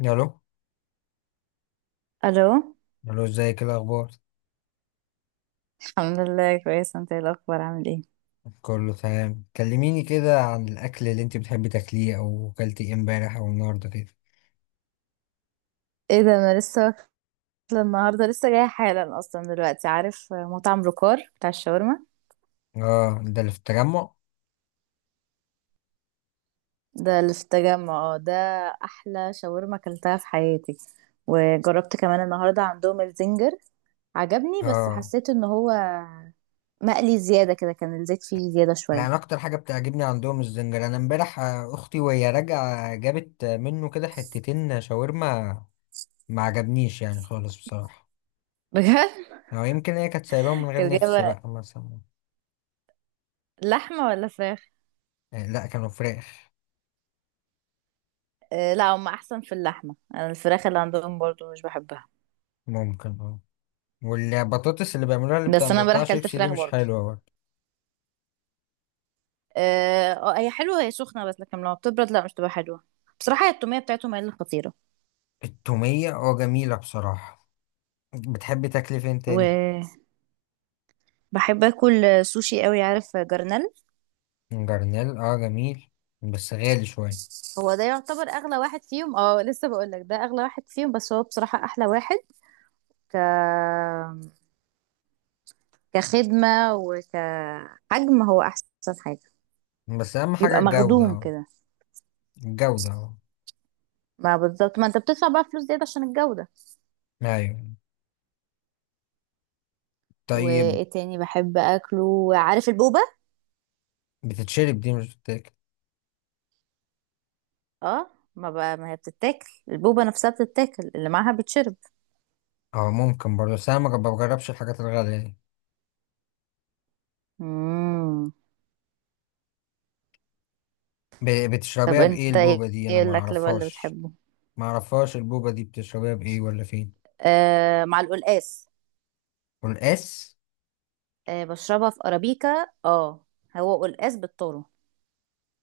الو. الو. الو، ازيك؟ إيه الاخبار؟ الحمد لله كويس، انت ايه الاخبار، عامل ايه؟ كله تمام. كلميني كده عن الاكل اللي انت بتحبي تاكليه، او اكلتي ايه امبارح او النهارده كده. ايه ده، انا لسه واكله النهارده، لسه جايه حالا اصلا دلوقتي. عارف مطعم روكار بتاع الشاورما؟ اه، ده اللي في التجمع. ده اللي في التجمع، اه ده. احلى شاورما اكلتها في حياتي. وجربت كمان النهارده عندهم الزنجر، عجبني بس اه، حسيت ان هو مقلي زياده كده، كان الزيت فيه زياده شويه. لا انا اكتر حاجه بتعجبني عندهم الزنجر. انا امبارح، اختي وهي راجعه جابت، منه كده حتتين شاورما. ما عجبنيش يعني خالص بصراحه. بجد. او يمكن هي كانت سايباهم من غير كانت نفس جايبه بقى مثلا. لحمه ولا فراخ؟ لا، كانوا فراخ. آه، لا هم احسن في اللحمه، انا الفراخ اللي عندهم برضو مش بحبها. ممكن اه. والبطاطس اللي بيعملوها اللي بس انا امبارح بتقطع اكلت شيبسي دي فراخ مش برضو. حلوه برضه. اه، هي حلوة، هي سخنة بس، لكن لما بتبرد لا مش تبقى حلوة. بصراحة هي التومية بتاعتهم هي اللي خطيرة. التومية اه جميلة بصراحة. بتحب تاكل فين تاني؟ وبحب اكل سوشي قوي، عارف جرنال. جرنيل اه جميل، بس غالي شوية. هو ده يعتبر اغلى واحد فيهم، اه لسه بقول لك ده اغلى واحد فيهم، بس هو بصراحة احلى واحد. ك كخدمة وكحجم هو احسن حاجة، بس أهم حاجة بيبقى الجودة مخدوم اه. كده. الجودة اه. ما بالظبط، ما انت بتدفع بقى فلوس زيادة عشان الجودة. أيوة. طيب. وايه تاني بحب اكله، عارف البوبة. بتتشرب دي، مش بتتاكل. اه، ما بقى ما هي بتتاكل، البوبة نفسها بتتاكل، اللي معاها بتشرب. اه، ممكن برضه، بس أنا ما بجربش الحاجات الغالية دي. مم. طب بتشربيها بإيه انت ايه، البوبة دي؟ أنا إيه ما الاكل بقى اللي أعرفهاش. بتحبه؟ ما أعرفهاش البوبة دي، بتشربيها بإيه ولا فين؟ آه، مع القلقاس. والقاس. آه، بشربها في ارابيكا، اه. هو قلقاس بالذرة.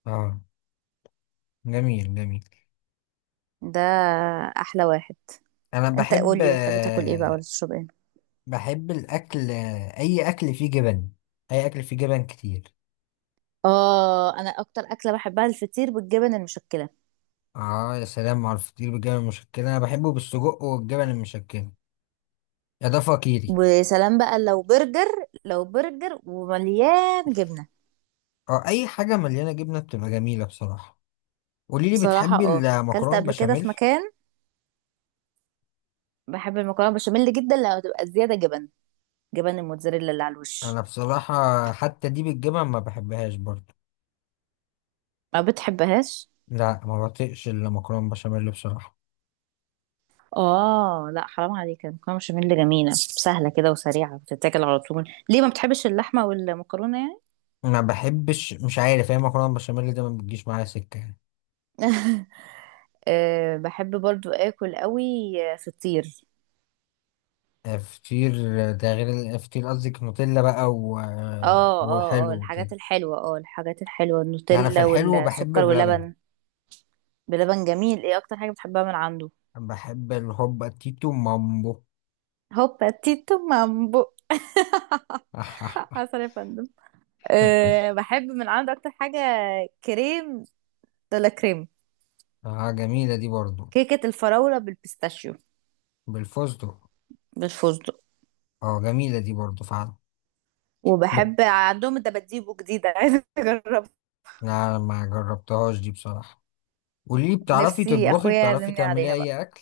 اه جميل جميل. ده احلى واحد. أنا انت بحب. قولي، بتحب تاكل ايه بقى ولا تشرب ايه؟ بحب الأكل. أي أكل فيه جبن. أي أكل فيه جبن كتير. اه، انا اكتر اكله بحبها الفطير بالجبن المشكله. آه، يا سلام على الفطير بالجبن المشكلة. أنا بحبه بالسجق والجبن المشكلة. يا ده فقيري. وسلام بقى لو برجر، لو برجر ومليان جبنه. أه، أي حاجة مليانة جبنة بتبقى جميلة بصراحة. قوليلي، صراحه بتحبي اه، اكلت المكرونة قبل كده في بشاميل؟ مكان، بحب المكرونه بشاميل جدا لو تبقى زياده جبن، جبن الموتزاريلا اللي على الوش. أنا بصراحة حتى دي بالجبن ما بحبهاش برضه. ما بتحبهاش؟ لا، ما بطيقش المكرونة بشاميل بصراحة. اه لا، حرام عليك، المكرونه بشاميل جميله، سهله كده وسريعه بتتاكل على طول، ليه ما بتحبش اللحمه والمكرونه يعني؟ ما بحبش، مش عارف، هي المكرونة بشاميل ده ما بتجيش معايا سكة. أه، بحب برضو اكل قوي، فطير. فطير. ده غير فطير قصدك نوتيلا بقى و... آه، اه، اه، وحلو اه، الحاجات وكده. الحلوه اه الحاجات الحلوه لا، انا في النوتيلا الحلو بحب والسكر بلبن. واللبن. بلبن جميل، ايه اكتر حاجه بتحبها من عنده؟ بحب الهوبا تيتو مامبو. هوبا تيتو مامبو. عسل يا فندم. أه، بحب من عنده اكتر حاجه، كريم دولا كريم. اه جميلة دي برضو. كيكه الفراوله بالبيستاشيو. بالفستق. بالفستق. اه جميلة دي برضو فعلا. بت... وبحب عندهم الدباديبو جديدة، عايزة اجربها. لا ما جربتهاش دي بصراحة. قولي، بتعرفي نفسي تطبخي؟ اخويا بتعرفي يعزمني تعملي عليها بقى. اي اكل؟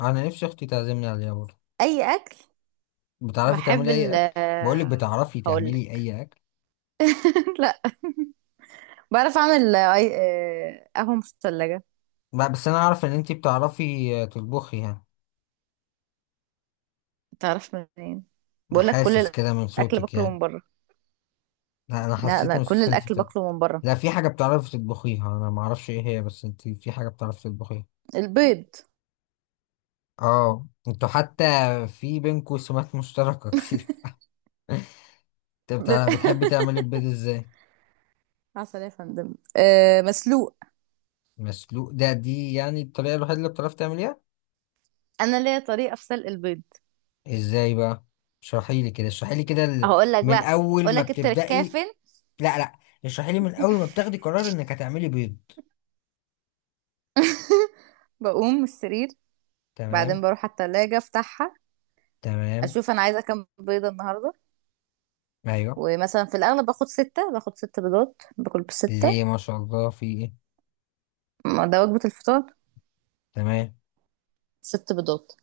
انا نفسي اختي تعزمني عليها برضو. اي اكل، بتعرفي بحب تعملي ال اي اكل؟ بقولك، آه، بتعرفي هقول تعملي لك. اي اكل؟ لا، بعرف اعمل قهوة مثلجة. لا، بس انا اعرف ان انتي بتعرفي تطبخي يعني. تعرف منين؟ انا بقول لك، كل حاسس كده من الاكل صوتك باكله يعني. من بره. لا، انا لا، حسيت لا، من كل صوتك إن انت الاكل باكله من بره. لا، في حاجه بتعرفي تطبخيها انا ما اعرفش ايه هي، بس انت في حاجه بتعرفي تطبخيها. البيض. اه، انتوا حتى في بينكوا سمات مشتركه كتير. انت ب- بتحبي تعملي البيض ازاي؟ عسل يا فندم. أه، مسلوق. مسلوق، ده دي يعني الطريقه الوحيده اللي بتعرفي تعمليها؟ انا ليا طريقه في سلق البيض. ازاي بقى؟ اشرحي لي كده، اشرحي لي كده هقول لك من بقى، اول اقول ما لك التركايه بتبدأي. فين. لا، اشرحي لي من اول ما بتاخدي قرار انك هتعملي بيض. بقوم من السرير، تمام. بعدين بروح على التلاجة افتحها، تمام. اشوف انا عايزه كام بيضه النهارده. ايوه. ومثلا في الاغلب باخد ست بيضات، باكل بستة. ليه؟ ما شاء الله، في ايه؟ ما ده وجبه الفطار. تمام. ست بيضات.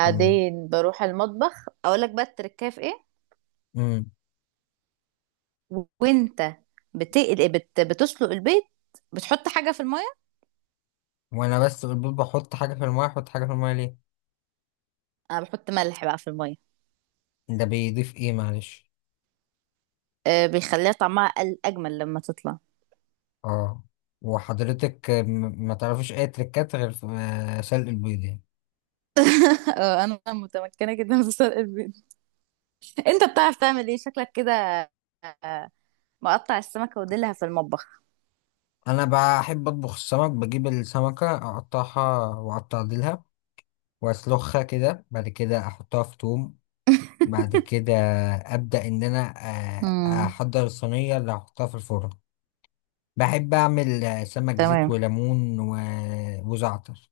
تمام. بروح المطبخ، اقول لك بقى التركايه في ايه. امم وانت بتسلق البيض، بتحط حاجه في الميه. وانا بس البيض بحط حاجه في المايه؟ احط حاجه في المايه ليه؟ انا بحط ملح بقى في الميه. ده بيضيف ايه معلش؟ أه، بيخليها طعمها اجمل لما تطلع. اه، وحضرتك ما تعرفيش اي تريكات غير في سلق البيض يعني؟ اه، انا متمكنه جدا في سلق البيض. انت بتعرف تعمل ايه شكلك كده؟ آه، مقطع السمكه وديلها في المطبخ. انا بحب اطبخ السمك. بجيب السمكه اقطعها واقطع ديلها، واسلخها كده، بعد كده احطها في توم، بعد كده ابدا ان انا آه، امم. احضر الصينيه اللي هحطها في الفرن. بحب اعمل سمك زيت تمام، وليمون وزعتر.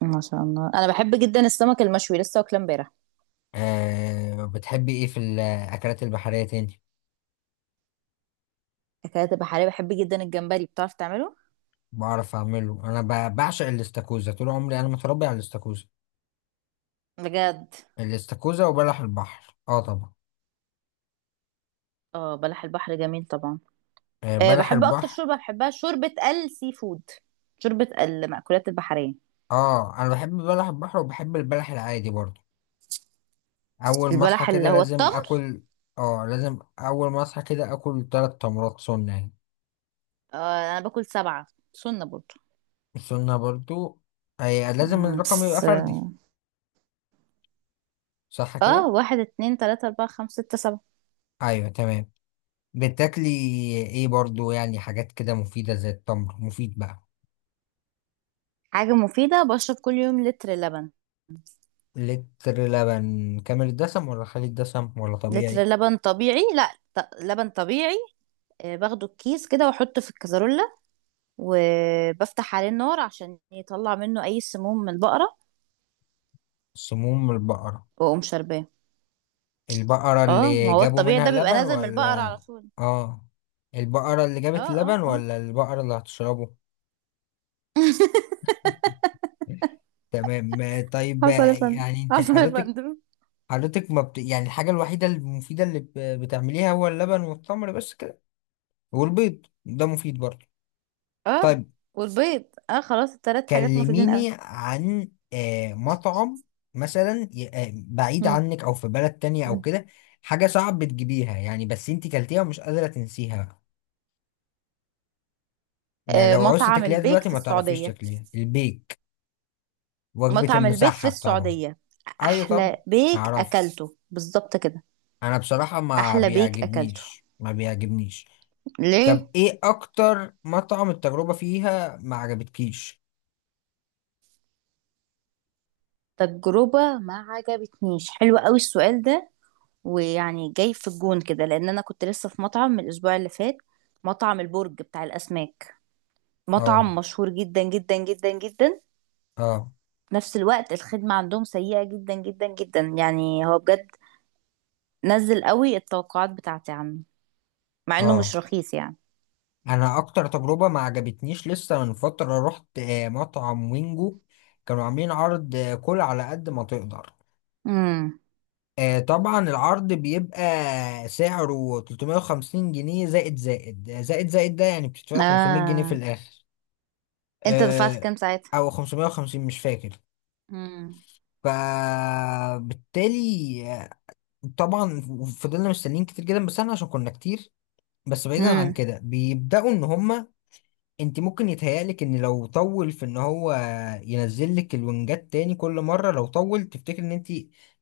ما شاء الله، انا بحب جدا السمك المشوي، لسه واكله امبارح. أه، بتحبي ايه في الاكلات البحريه تاني؟ اكلات بحريه، بحب جدا الجمبري، بتعرف تعمله؟ بعرف اعمله انا. بعشق الاستاكوزا طول عمري، انا متربي على الاستاكوزا. بجد. الاستاكوزا وبلح البحر اه طبعا. اه، بلح البحر جميل طبعا. أه، أه، بلح بحب اكتر البحر. شوربه بحبها شوربه السي فود، شوربه المأكولات البحريه. اه، انا بحب بلح البحر وبحب البلح العادي برضه. اول ما اصحى البلح اللي كده هو لازم التمر؟ اكل. اه، لازم اول ما اصحى كده اكل ثلاث تمرات سنه يعني. أه، انا باكل سبعه، سنه برضه. السنه برضه. أي لازم الرقم يبقى بس. فردي، صح اه، كده؟ واحد، اتنين، تلاته، اربعه، خمسه، سته، سبعه. ايوه تمام. بتاكلي ايه برضه يعني حاجات كده مفيده زي التمر مفيد بقى؟ حاجه مفيده، بشرب كل يوم لتر لبن. لتر لبن كامل الدسم ولا خالي الدسم ولا لتر طبيعي؟ لبن طبيعي، لا، لبن طبيعي. باخده الكيس كده واحطه في الكازرولة، وبفتح عليه النار عشان يطلع منه اي سموم من البقرة، سموم البقرة؟ واقوم شارباه. البقرة اه، ما اللي هو جابوا الطبيعي منها ده بيبقى اللبن نازل من البقرة ولا؟ على طول. اه، البقرة اللي اه، جابت اللبن اه، اه. ولا البقرة اللي هتشربه؟ تمام. طيب، حصل يا فندم. يعني انت حصل يا حضرتك، فندم. حضرتك ما بت... يعني الحاجة الوحيدة المفيدة اللي بتعمليها هو اللبن والتمر بس كده والبيض ده مفيد برضه؟ اه، طيب. والبيض. اه، خلاص التلات حاجات مفيدين قوي. كلميني عن مطعم مثلا، بعيد عنك او في بلد تانية او مم. كده. حاجة صعب بتجيبيها يعني، بس انتي كلتيها ومش قادرة تنسيها بقى. يعني آه، لو عوزتي مطعم تاكليها البيك دلوقتي في ما تعرفيش السعودية. تاكليها. البيك. وجبة مطعم البيك في المسحب طبعا. السعودية. ايوه. طب، أحلى بيك تعرف، أكلته، بالظبط كده. انا بصراحة ما أحلى بيك أكلته. بيعجبنيش ما بيعجبنيش طب ليه؟ ايه اكتر مطعم التجربة فيها ما عجبتكيش؟ تجربة ما عجبتنيش، حلو قوي السؤال ده. ويعني جاي في الجون كده، لان انا كنت لسه في مطعم من الاسبوع اللي فات. مطعم البرج بتاع الاسماك، مطعم اه مشهور جدا جدا جدا جدا. اه في نفس الوقت الخدمة عندهم سيئة جدا جدا جدا، يعني هو بجد نزل قوي التوقعات بتاعتي عنه، مع انه اه مش رخيص يعني. انا اكتر تجربه ما عجبتنيش لسه من فتره رحت مطعم وينجو. كانوا عاملين عرض كل على قد ما تقدر. امم. طبعا العرض بيبقى سعره 350 جنيه زائد زائد زائد زائد، ده يعني بتدفع 500 جنيه في اه، الاخر. انت دفعت آه، كام ساعتها؟ او 550، مش فاكر. امم. فبالتالي طبعا فضلنا مستنيين كتير جدا بس احنا عشان كنا كتير. بس بعيدا عن امم كده، بيبداوا ان هما، انت ممكن يتهيألك ان لو طول، في ان هو ينزل لك الونجات تاني كل مره لو طول تفتكر ان انت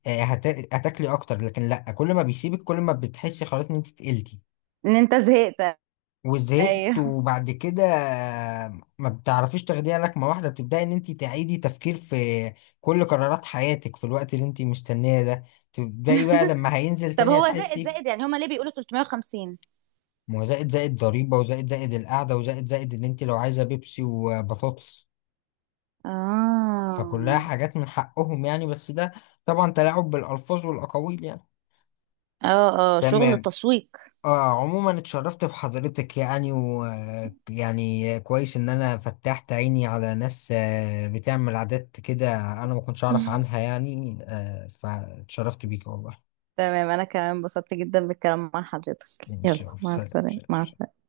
آه، هت- هتاكلي اكتر، لكن لا. كل ما بيسيبك كل ما بتحسي خلاص ان انت تقلتي ان انت زهقت. ايوه. وزهقت، وبعد كده ما بتعرفيش تاخديها لكمه واحده، بتبداي ان انت تعيدي تفكير في كل قرارات حياتك في الوقت اللي انت مستنيه ده. تبداي بقى لما هينزل طب تاني هو زائد هتحسي. زائد، يعني هما ليه بيقولوا 350؟ ما هو زائد زائد ضريبه، وزائد زائد القعده، وزائد زائد ان انت لو عايزه بيبسي وبطاطس. اه، فكلها حاجات من حقهم يعني، بس ده طبعا تلاعب بالألفاظ والأقاويل يعني. اه، اه، شغل تمام. تسويق. آه، عموما اتشرفت بحضرتك يعني، و يعني كويس إن أنا فتحت عيني على ناس بتعمل عادات كده أنا ما كنتش أعرف عنها يعني. آه، فاتشرفت بيك والله. تمام، انا كمان انبسطت جدا بالكلام مع حضرتك. إن شاء يلا، الله. مع سلام السلامة، مع سلام. السلامة.